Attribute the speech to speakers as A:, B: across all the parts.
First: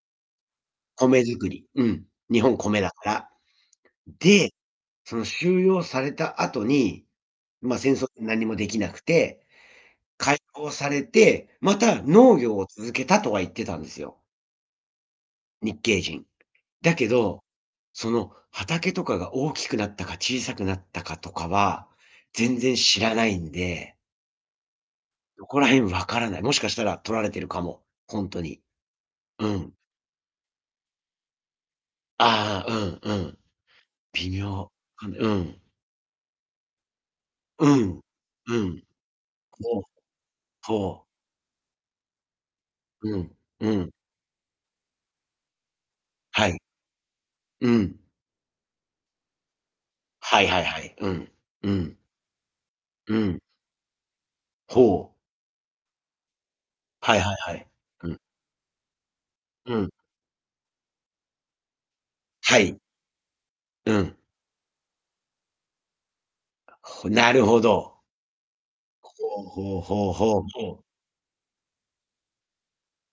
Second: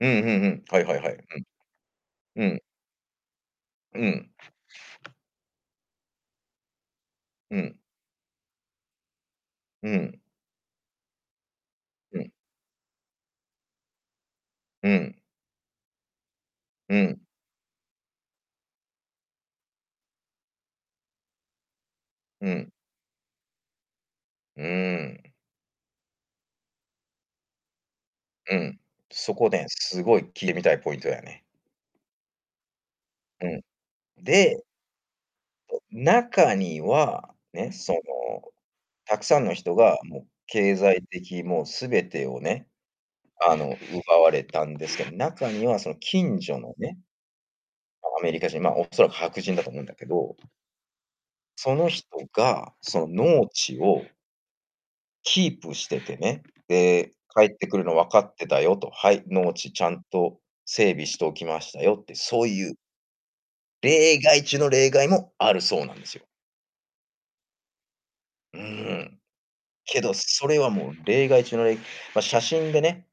A: うんうんうん、はいはいはい、
B: 米作り。うん。日
A: うん。う
B: 本、
A: ん。
B: 米だから。
A: うん。
B: で、その収容された後に、
A: うん。
B: ま、戦争って何もできなくて、
A: うん。
B: 解放されてまた
A: うん。
B: 農業を続けたとは言ってたんですよ。
A: うん。
B: 日系人。だ
A: う
B: け
A: ん。
B: ど、その畑とかが大きくなったか小さくなったかとかは
A: う
B: 全
A: ん。
B: 然知らないんで。
A: うーん。
B: どこら辺分からない。もしかしたら取られてるかも、ほんと
A: う
B: に。
A: ん、そ
B: う
A: こね、
B: ん。
A: すごい聞いてみたいポイントだよね。
B: ああ、うんうん、
A: うん。
B: 微
A: で
B: 妙。かんでうん。
A: 中には、
B: う
A: ね、その
B: ん。うん。
A: 沢山の人
B: そう。
A: がもう経済
B: そう。
A: 的にもう全てをね、
B: うん。
A: あ
B: う
A: の
B: ん。
A: 奪われたんですけど、中にはその近
B: はい。うん。
A: 所のね、
B: うん。
A: アメリカ人、ま、恐らく白人だと思うんだけど。
B: はいはいはい。うん、う
A: その
B: ん。
A: 人がそ
B: う
A: の
B: ん。
A: 農地を
B: ほう。
A: キープしててね。で、
B: はいはい
A: 帰っ
B: は
A: て
B: い。
A: くるの
B: う
A: 分
B: ん。
A: かってたよと。はい、農地
B: う
A: ちゃ
B: ん。
A: んと整備しておきましたよ、って。そう
B: は
A: いう
B: い。うん。
A: 例外中の例外もあるそうなんですよ。
B: ほなるほど。
A: う
B: こ
A: ん。
B: こう、ほう
A: け
B: ほ
A: ど
B: うほうほう
A: それは
B: ほう。
A: もう例外中のいま、写真でね。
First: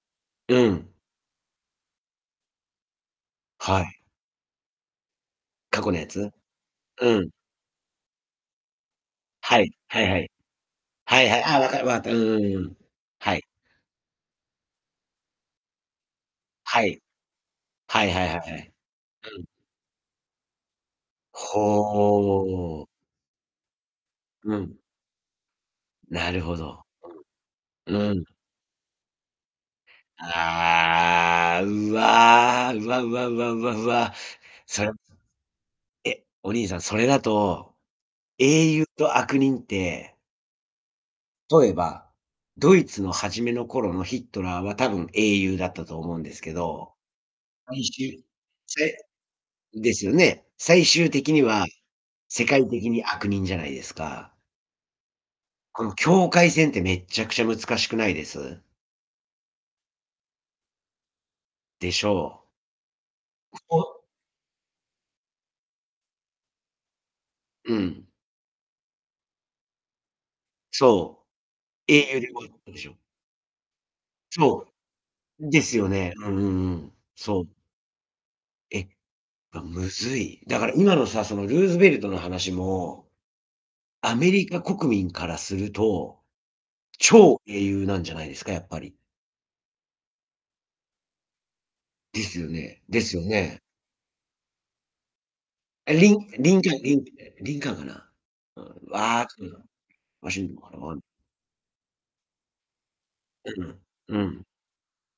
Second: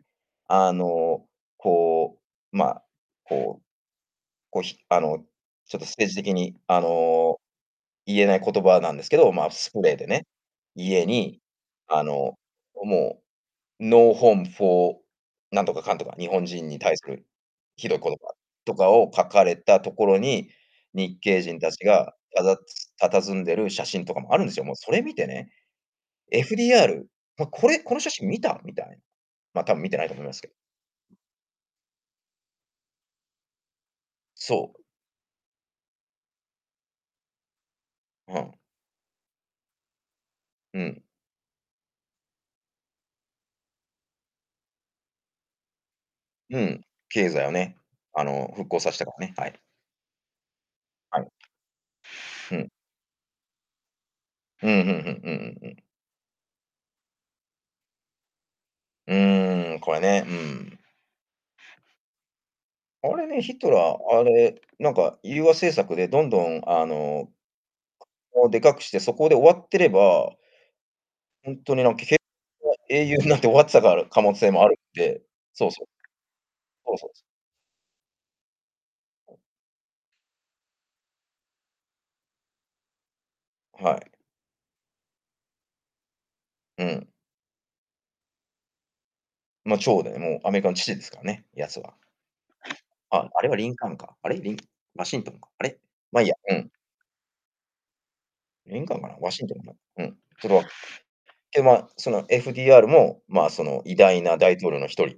B: う
A: あ
B: ん。
A: のこう、まあこう、
B: はい。
A: こうひあの、ちょっ
B: 過
A: と
B: 去
A: ス
B: の
A: テ
B: や
A: ージ
B: つ？
A: 的にあ
B: うん。
A: の言えない言葉なんですけど、まあ
B: は
A: ス
B: い。
A: プレー
B: は
A: で
B: いは
A: ね、
B: い。
A: 家
B: はいは
A: に、
B: い、ああ、わかわかっ
A: あ
B: た、うん
A: の、
B: うんうん、
A: も
B: はい。
A: うノーホームフォーなんとかかんとか、日本人に
B: は
A: 対
B: い。
A: するひどい
B: はい
A: 言葉
B: はいはいはい。
A: とかを書
B: う
A: か
B: ん。
A: れたところに、日系
B: ほ
A: 人たちが
B: お。
A: たた佇んでる写真とかもあるんで
B: う
A: すよ。もう
B: ん。
A: それ見てね、
B: なるほど。
A: FDR。ま、これ、
B: う
A: この写
B: ん。うん。
A: 真見た？みたい。ま、たぶん見てないと思いますけど。
B: ああ、うわあ、うわうわうわうわうわ。
A: そう。
B: それ。え、お兄さんそれだと
A: うん。
B: 英雄と悪人って
A: うん。
B: とえば、ドイツの初めの頃のヒットラーは多分英雄だったと思うんですけ
A: うん、
B: ど、
A: 経済をね、あ の復興さしたからね、はい。
B: ですよね。最終
A: はい。
B: 的には世
A: う
B: 界
A: ん。
B: 的に悪人じゃないですか。
A: うん、ふんふん、うんうんうん。
B: この境界線ってめっちゃくちゃ難しくないです？
A: うーん、これね、うん。
B: でしょう。
A: あれね、ヒッ
B: こ-
A: トラ
B: こう。
A: ー、あれ、なんか融和政策でどんどんあの、
B: うん。
A: をでかくして、そこで終わってれば
B: そ
A: ほんとにな
B: う、
A: んか、
B: 英
A: け
B: 雄
A: け
B: で たで しょ。
A: 英雄になって終わってた可能性も
B: そ
A: あるんで。
B: う。で
A: そう
B: す
A: そう。
B: よね。うんうんうん。
A: そうそうそう。
B: そう。え、あ、むずい。だから今のさ、そのルーズベルトの話も
A: はい。
B: アメリカ国民からすると、
A: うん。
B: 超英雄なんじゃないですか、やっぱり。
A: ま、長で、もうアメリカの父ですからね、やつは。
B: ですよねですよ
A: あ、あれは
B: ね。
A: リンカーンか。あれ？リンワシントンか？あれ？
B: え、リ
A: ま、い
B: ン
A: いや、う
B: リンカ
A: ん。
B: ン、リンえ、リンカーンかな？うん、
A: リンカーンかな？
B: わあ、
A: ワシントン かな？うん。
B: ワシ
A: ふどあ、でまあその FDR もまあ
B: うん
A: その偉
B: うん。う
A: 大な
B: ん。
A: 大統領の一人。